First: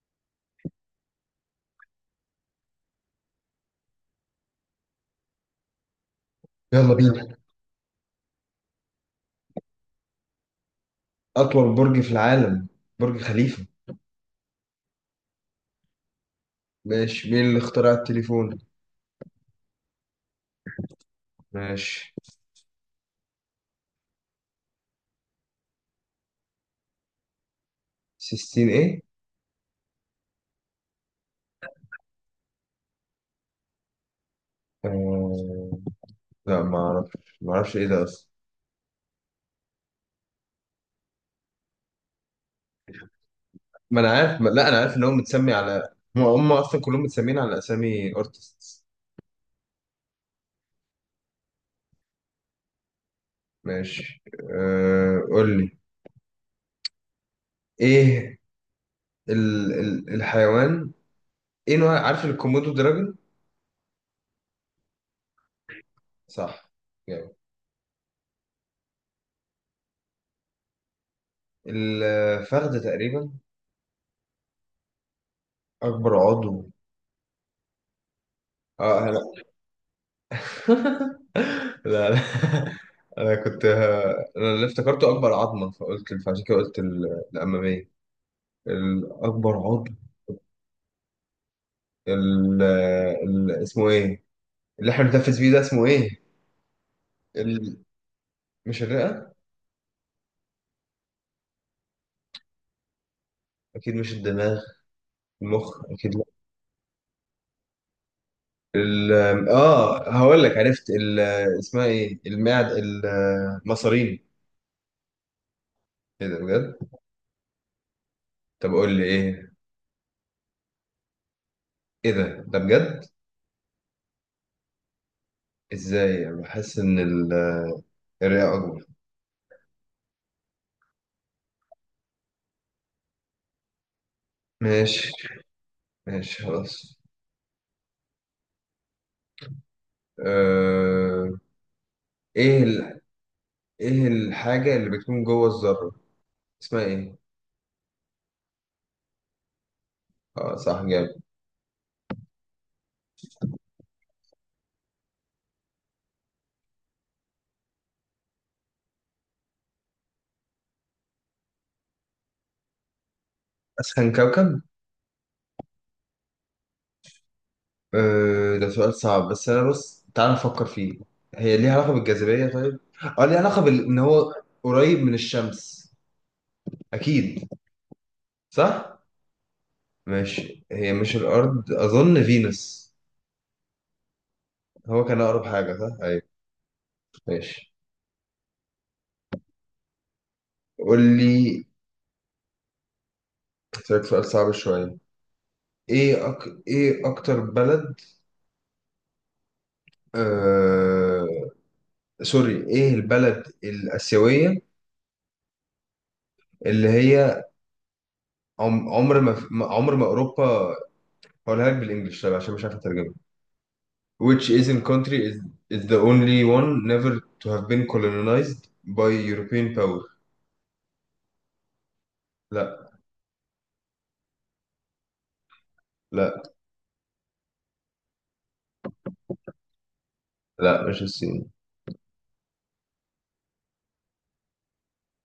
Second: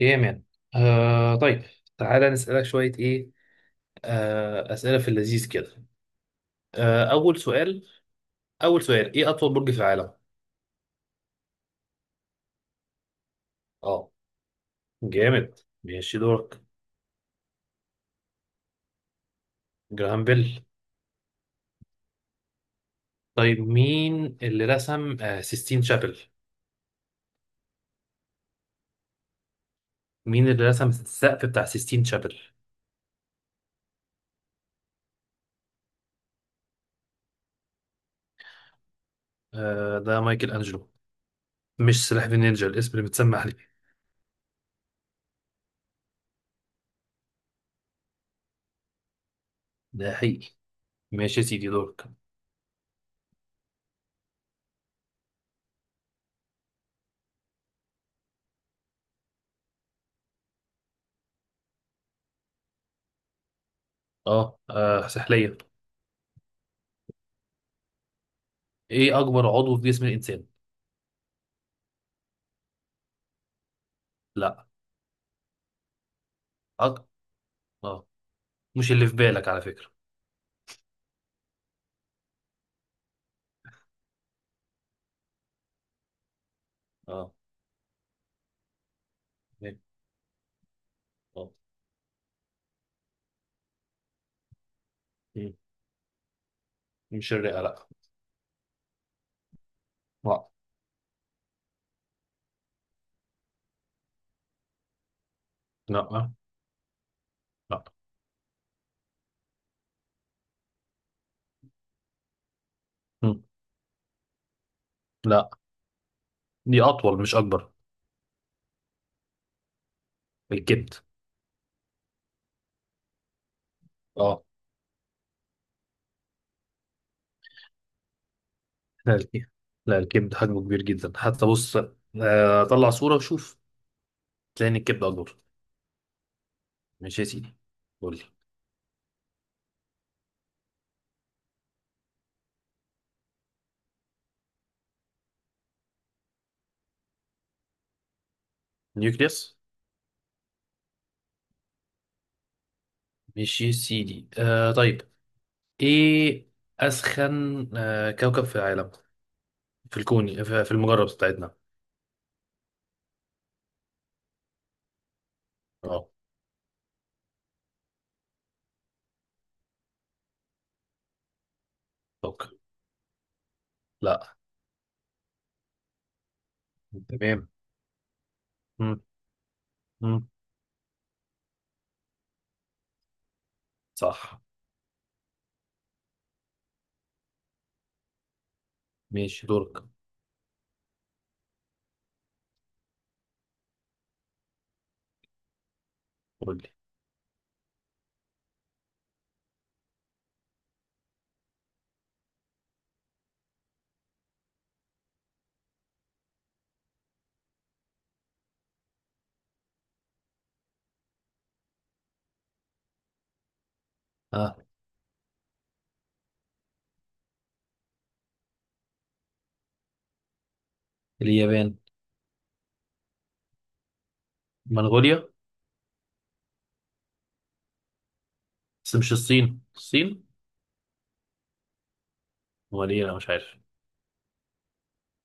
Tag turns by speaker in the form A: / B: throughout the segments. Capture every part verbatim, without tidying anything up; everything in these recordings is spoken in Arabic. A: ايه يا مان. آه طيب، تعالى نسألك شوية ايه، آه أسئلة في اللذيذ كده.
B: يلا
A: آه
B: بينا.
A: أول سؤال أول سؤال، ايه أطول برج في العالم؟
B: أطول برج في العالم، برج خليفة.
A: اه، جامد، ماشي دورك.
B: ماشي. مين اللي اخترع التليفون؟
A: جراهام بيل.
B: ماشي.
A: طيب مين اللي رسم آه سيستين شابل؟
B: سيستين إيه؟
A: مين اللي رسم السقف بتاع سيستين شابل؟
B: آه... لا، ما أعرفش ما أعرفش إيه ده أصلا.
A: آه ده مايكل أنجلو. مش سلاح ذو النينجا الاسم اللي متسمى عليه؟
B: ما أنا عارف ما... لا، أنا عارف إن هو متسمي على هم هم أصلا، كلهم متسمين على أسامي أرتستس.
A: ده حقيقي. ماشي يا سيدي، دورك.
B: ماشي. آه... قول لي إيه ال... ال... الحيوان. إيه نوع، عارف الكومودو دراجون؟
A: اه, آه سحلية.
B: صح، جامد.
A: ايه أكبر عضو في جسم الإنسان؟
B: الفخذ تقريبا.
A: لا.
B: أكبر عضو.
A: أك... اه، مش
B: آه،
A: اللي في
B: لا.
A: بالك على فكرة.
B: لا، لا. انا كنت انا اللي افتكرته اكبر عظمه، فقلت، فعشان كده قلت ال-
A: اه،
B: الاماميه، الاكبر
A: إيه؟
B: عظم.
A: آه.
B: ال... ال... اسمه ايه اللي احنا بنتنفس بيه
A: مم.
B: ده، اسمه ايه؟
A: مش الرئة،
B: ال...
A: لا.
B: مش الرئه.
A: لا،
B: اكيد مش الدماغ. المخ اكيد، لا.
A: لا، لا.
B: ال... اه، هقول لك، عرفت. ال... اسمها ايه، المعد،
A: مم.
B: المصارين؟
A: لا.
B: ايه ده بجد؟
A: دي أطول مش أكبر.
B: طب قول لي ايه.
A: الكبد.
B: ايه ده ده بجد؟
A: اه.
B: ازاي انا بحس ان ال- الرئه اكبر؟
A: لا الكبد. لا الكبد حجمه كبير جدا، حتى بص. آه، طلع صورة وشوف، تلاقي إن الكبد
B: ماشي،
A: أكبر.
B: ماشي، خلاص.
A: ماشي يا سيدي، قول لي.
B: آه، ايه ال... ايه الحاجة اللي بتكون جوه الذرة، اسمها ايه؟
A: نيوكليوس.
B: اه، صح، جامد.
A: ماشي يا سيدي، آه طيب، إيه أسخن آه كوكب في العالم، في الكون، في في المجرة بتاعتنا.
B: اسخن كوكب.
A: اه.
B: آه، ده سؤال صعب، بس انا بص، تعال نفكر فيه. هي ليها علاقة بالجاذبية،
A: اوكي.
B: طيب. اه، ليها علاقة بال... ان هو
A: لا.
B: قريب من الشمس، اكيد.
A: تمام.
B: صح.
A: مم. مم.
B: ماشي، هي مش الارض، اظن فينوس.
A: صح.
B: هو كان اقرب حاجة، صح، ايوه. ماشي.
A: ماشي دورك،
B: قول لي. هسألك سؤال صعب شوية. ايه أك...
A: قول لي.
B: ايه اكتر بلد، آه... سوري، ايه البلد الآسيوية اللي هي عم- عمر ما ما- عمر ما أوروبا؟ هقولها لك بالإنجلش، طيب، عشان مش عارف أترجمها. Which Asian country is is the only one never to have been colonized by European power?
A: اليابان.
B: لا،
A: منغوليا.
B: لا،
A: بس مش الصين الصين؟
B: لا، مش الصين.
A: ولا ايه، انا مش عارف.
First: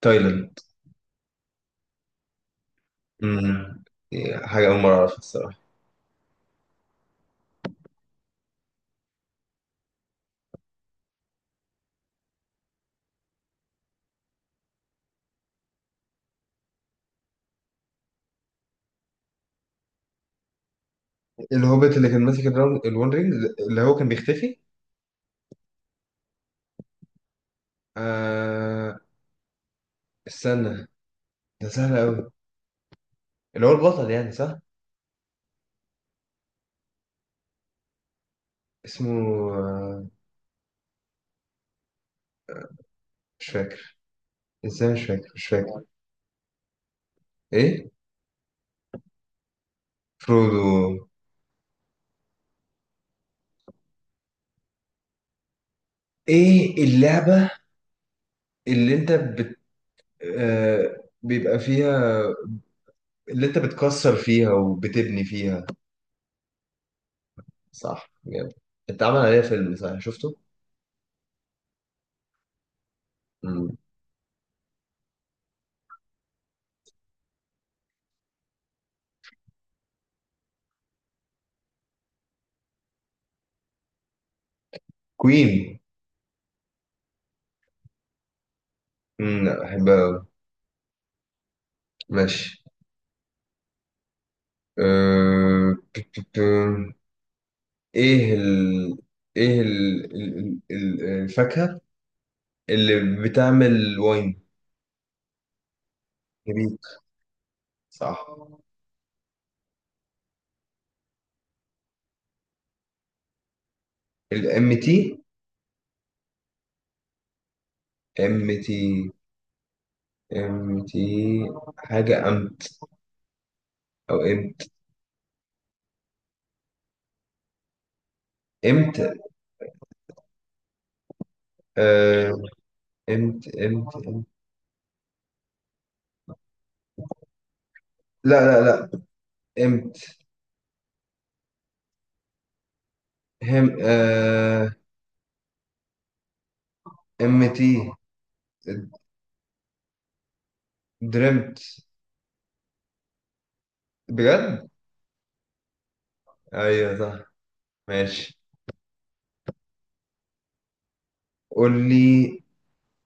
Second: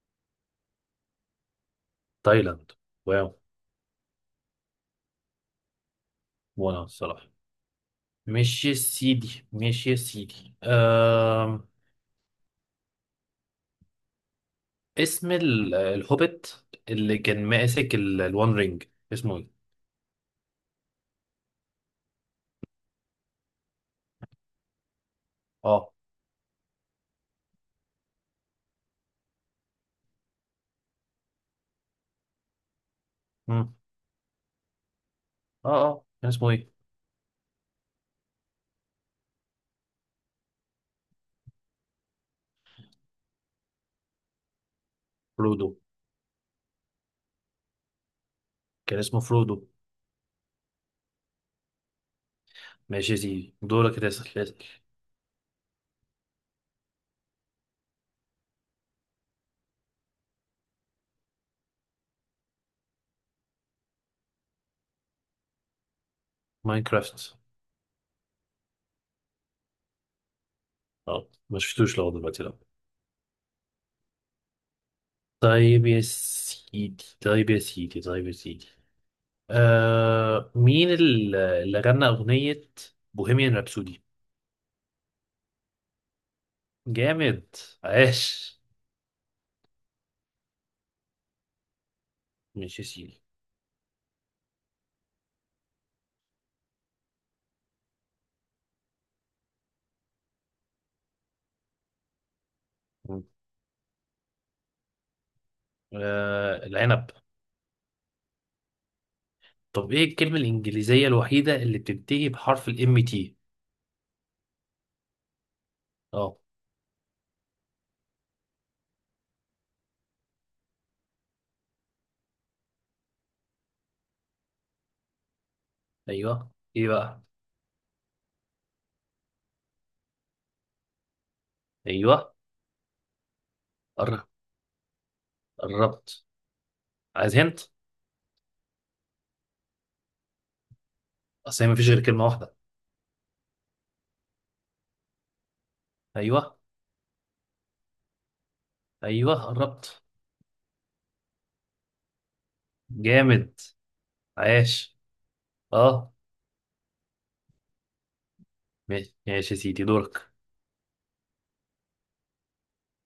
B: تايلاند.
A: تايلاند. واو.
B: امم. حاجة أول مرة أعرفها الصراحة.
A: وانا الصراحه. ماشي يا سيدي، ماشي يا سيدي أم... اسم ال- الهوبيت اللي كان ماسك ال- الوان رينج، اسمه ايه؟
B: الهوبيت اللي كان ماسك الراون- الون رينج، اللي هو كان بيختفي.
A: اه.
B: آه استنى، ده سهل أوي. اللي هو
A: مم.
B: البطل يعني، صح.
A: اه، اه كان اسمه ايه؟
B: اسمه، آه، مش فاكر. ازاي مش فاكر؟ مش
A: فرودو.
B: فاكر. ايه؟
A: كان اسمه فرودو.
B: فرودو.
A: ماشي يا سيدي، دورك، تسأل اسأل.
B: ايه اللعبة اللي انت بت... آه... بيبقى فيها، اللي انت بتكسر فيها وبتبني فيها؟
A: ماينكرافت.
B: صح، جامد. اتعمل عليها فيلم، صح، شفته؟
A: اه ما شفتوش لغايه دلوقتي، لا.
B: مم.
A: طيب يا سيدي طيب يا سيدي طيب يا سيدي، آه مين ال- اللي غنى أغنية بوهيميان رابسودي؟
B: كوين.
A: جامد. عاش.
B: مم، لا، بحبها أوي. ماشي.
A: مش يا سيدي.
B: آه... بت- بت- ايه ال... ايه ال... ال... ال- الفاكهة اللي بتعمل واين؟
A: آه
B: نبيت،
A: العنب.
B: صح.
A: طب ايه الكلمة الإنجليزية الوحيدة اللي بتنتهي بحرف الام تي؟
B: الام تي.
A: اه.
B: ام تي، ام تي. حاجة ام، او امت.
A: ايوه، ايه بقى؟
B: امت، آه،
A: ايوه.
B: امت. امت،
A: قر-
B: امت.
A: قربت. عايز هنت؟
B: لا، لا، لا. امت.
A: اصل هي مفيش غير كلمة واحدة.
B: هم، آه.
A: ايوه.
B: امتي.
A: ايوه قربت.
B: درمت.
A: جامد.
B: بجد؟
A: عاش. اه.
B: ايوه، صح. ماشي.
A: ماشي، ماشي يا سيدي دورك.
B: قول لي.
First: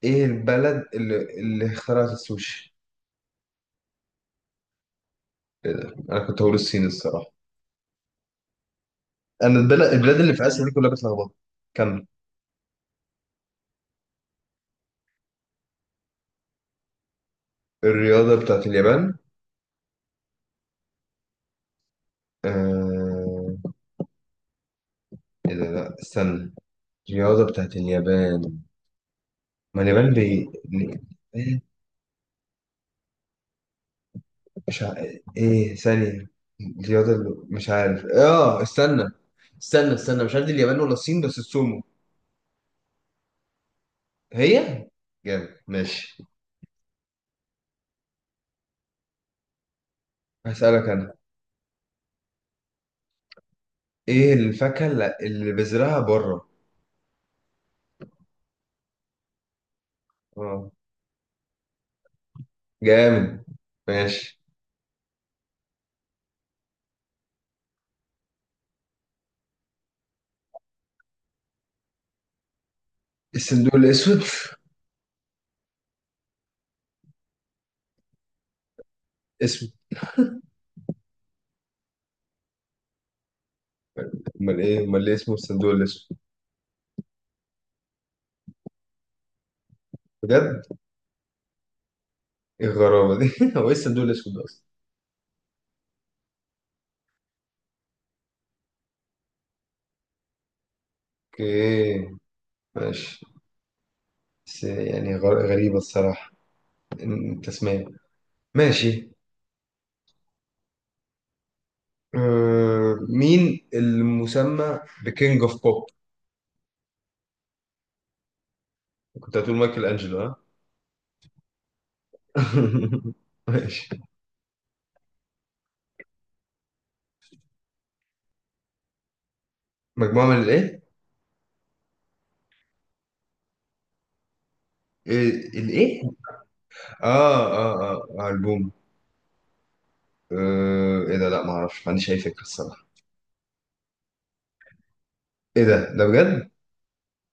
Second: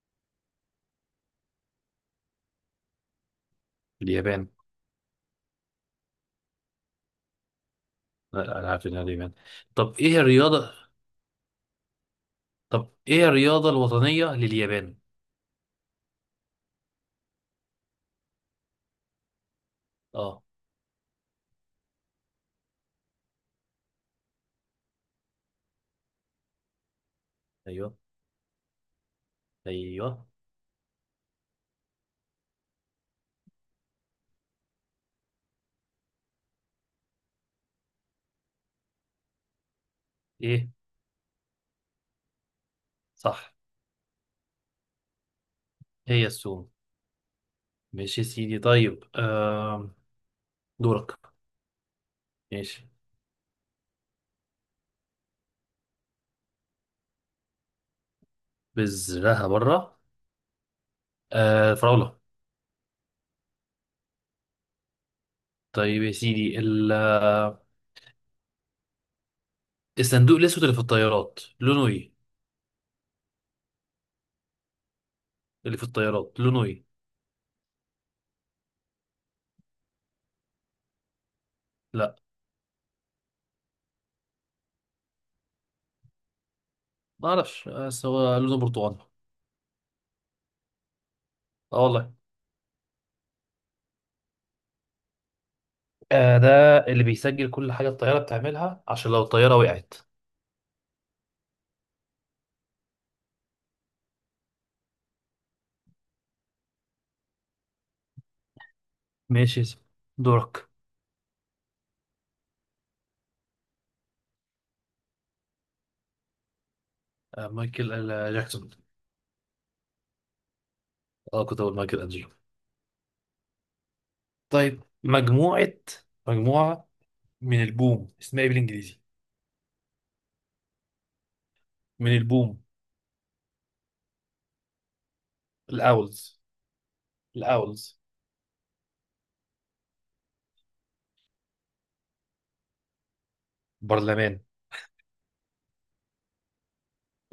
B: ايه البلد اللي اللي اخترعت السوشي؟
A: اليابان.
B: إيه ده؟ انا كنت هقول الصين الصراحه.
A: لا، انا عارف انها اليابان.
B: انا البلد
A: طب ايه
B: البلاد اللي في اسيا دي
A: الرياضة
B: كلها بتلخبط. كمل.
A: طب ايه الرياضة الوطنية لليابان؟
B: الرياضه بتاعت اليابان.
A: اه.
B: آه... ايه ده، لا استنى. الرياضه بتاعت
A: ايوه.
B: اليابان. ما اليابان
A: ايوه.
B: بي... مش ع... ايه ثانية، الرياضة اللي، مش عارف، اه استنى. استنى، استنى، مش عارف دي
A: ايه.
B: اليابان ولا الصين، بس السومو.
A: صح.
B: هي. جامد، ماشي.
A: هي السومو. ماشي يا سيدي، طيب، آم،
B: هسألك انا.
A: دورك. ماشي.
B: ايه الفاكهة اللي اللي بذرها بره؟
A: بذرها بره؟
B: اه،
A: آه فراولة.
B: جامد. ماشي.
A: طيب يا سيدي، ال- آه، الصندوق الاسود اللي في الطيارات لونه ايه؟
B: الصندوق الاسود،
A: اللي في الطيارات لونه ايه؟
B: اسمه؟
A: لا،
B: امال ايه؟ امال ليه اسمه الصندوق الاسود؟
A: ما اعرفش، بس هو لونه برتقاني.
B: بجد؟
A: اه والله.
B: ايه الغرابة دي؟ هو ايه الصندوق الاسود ده اصلا؟
A: آه ده اللي بيسجل كل حاجة الطيارة بتعملها عشان لو الطيارة وقعت.
B: اوكي، ماشي. بس يعني، غر- غريبة الصراحة، إن- التسمية. ماشي.
A: ماشي يا سيدي، دورك.
B: آه، مين المسمى بكينج اوف بوب؟
A: آه مايكل آه، جاكسون.
B: كنت هتقول مايكل انجلو، ها؟
A: اه كنت اقول مايكل انجلو.
B: ماشي.
A: طيب، مجموعة مجموعة من البوم، اسمها ايه بالانجليزي؟
B: مجموعة من الايه؟
A: من البوم.
B: إيه- الايه؟
A: الاولز.
B: اه، اه،
A: الاولز.
B: اه، آه، البوم. آه، ايه ده؟ لا، ما اعرفش، ما عنديش اي فكرة الصراحة.
A: برلمان.
B: ايه ده ده بجد؟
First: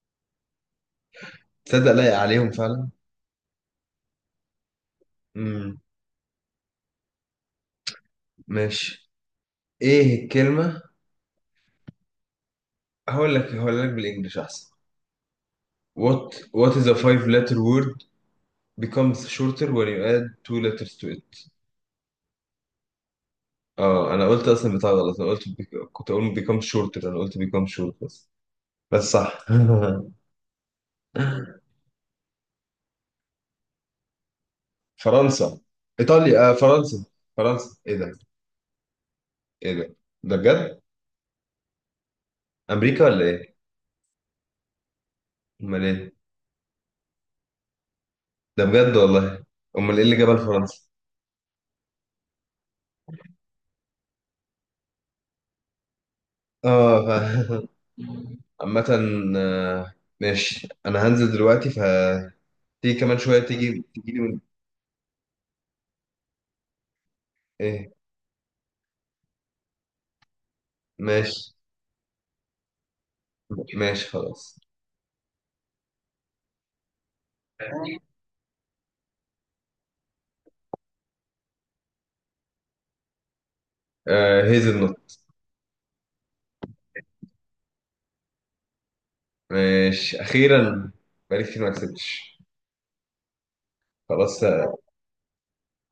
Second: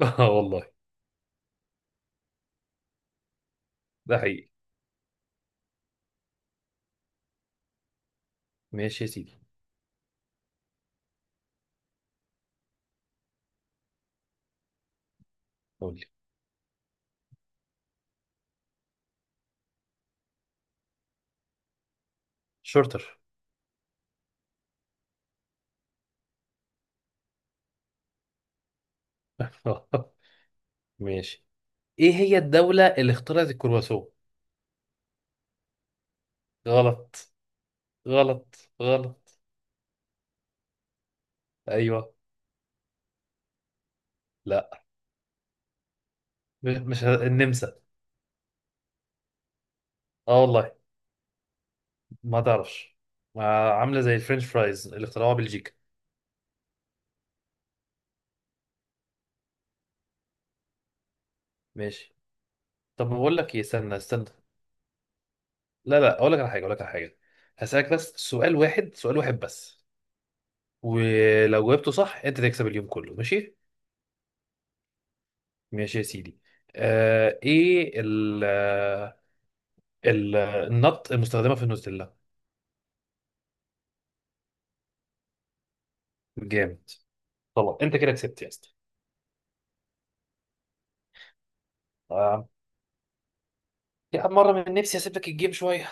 A: اه والله.
B: تصدق لايق عليهم فعلا؟
A: ده حقيقي.
B: امم.
A: ماشي يا
B: ماشي.
A: سيدي،
B: ايه الكلمة؟ هقول لك هقول لك بالانجلش احسن.
A: قول لي.
B: What What is a five letter word becomes shorter when you add two letters to it?
A: شورتر.
B: اه، انا قلت اصلا بتاع غلط. انا قلت بيك... كنت اقول بيكام شورت. انا قلت بيكام شورت، بس. بس صح.
A: ماشي. ايه هي الدولة اللي اخترعت الكرواسون؟
B: فرنسا. ايطاليا، آه فرنسا.
A: غلط.
B: فرنسا، ايه ده؟
A: غلط، غلط.
B: ايه ده ده بجد؟
A: ايوه.
B: امريكا ولا ايه؟
A: لا.
B: امال ايه؟
A: م- مش ه- النمسا.
B: ده بجد والله؟ امال ايه اللي جابها
A: اه والله.
B: لفرنسا؟
A: ما تعرفش. ما عاملة زي الفرنش فرايز اللي اخترعوها بلجيكا.
B: اه، ف... عامة. آه، ماشي، انا هنزل دلوقتي
A: ماشي.
B: فتيجي.
A: طب
B: كمان
A: بقول
B: شوية،
A: لك ايه،
B: تيجي،
A: استنى
B: تيجي لي
A: استنى.
B: من...
A: لا لا، اقول لك على حاجه، اقول لك على حاجه
B: ايه؟
A: هسألك بس سؤال واحد، سؤال واحد بس.
B: ماشي،
A: ولو جاوبته صح انت تكسب اليوم كله، ماشي؟
B: ماشي، خلاص.
A: ماشي يا سيدي. آه ايه ال ال النط المستخدمه في النوتيلا؟
B: آه هيزل نوت.
A: جامد. طبعا انت كده كسبت يا اسطى.
B: ماشي، اخيرا. بقالي كتير ما كسبتش.
A: آه. يا عم
B: خلاص.
A: مره من نفسي هسيب لك الجيم شويه.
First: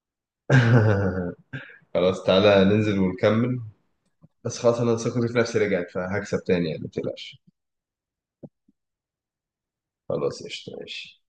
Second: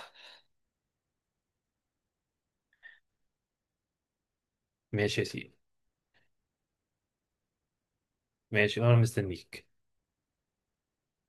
B: خلاص، تعالى ننزل ونكمل. بس خلاص، انا
A: ماشي يا
B: ثقتي في
A: سيدي.
B: نفسي رجعت فهكسب تاني يعني، ما تقلقش.
A: ماشي، انا مستنيك.
B: خلاص، قشطة، ماشي.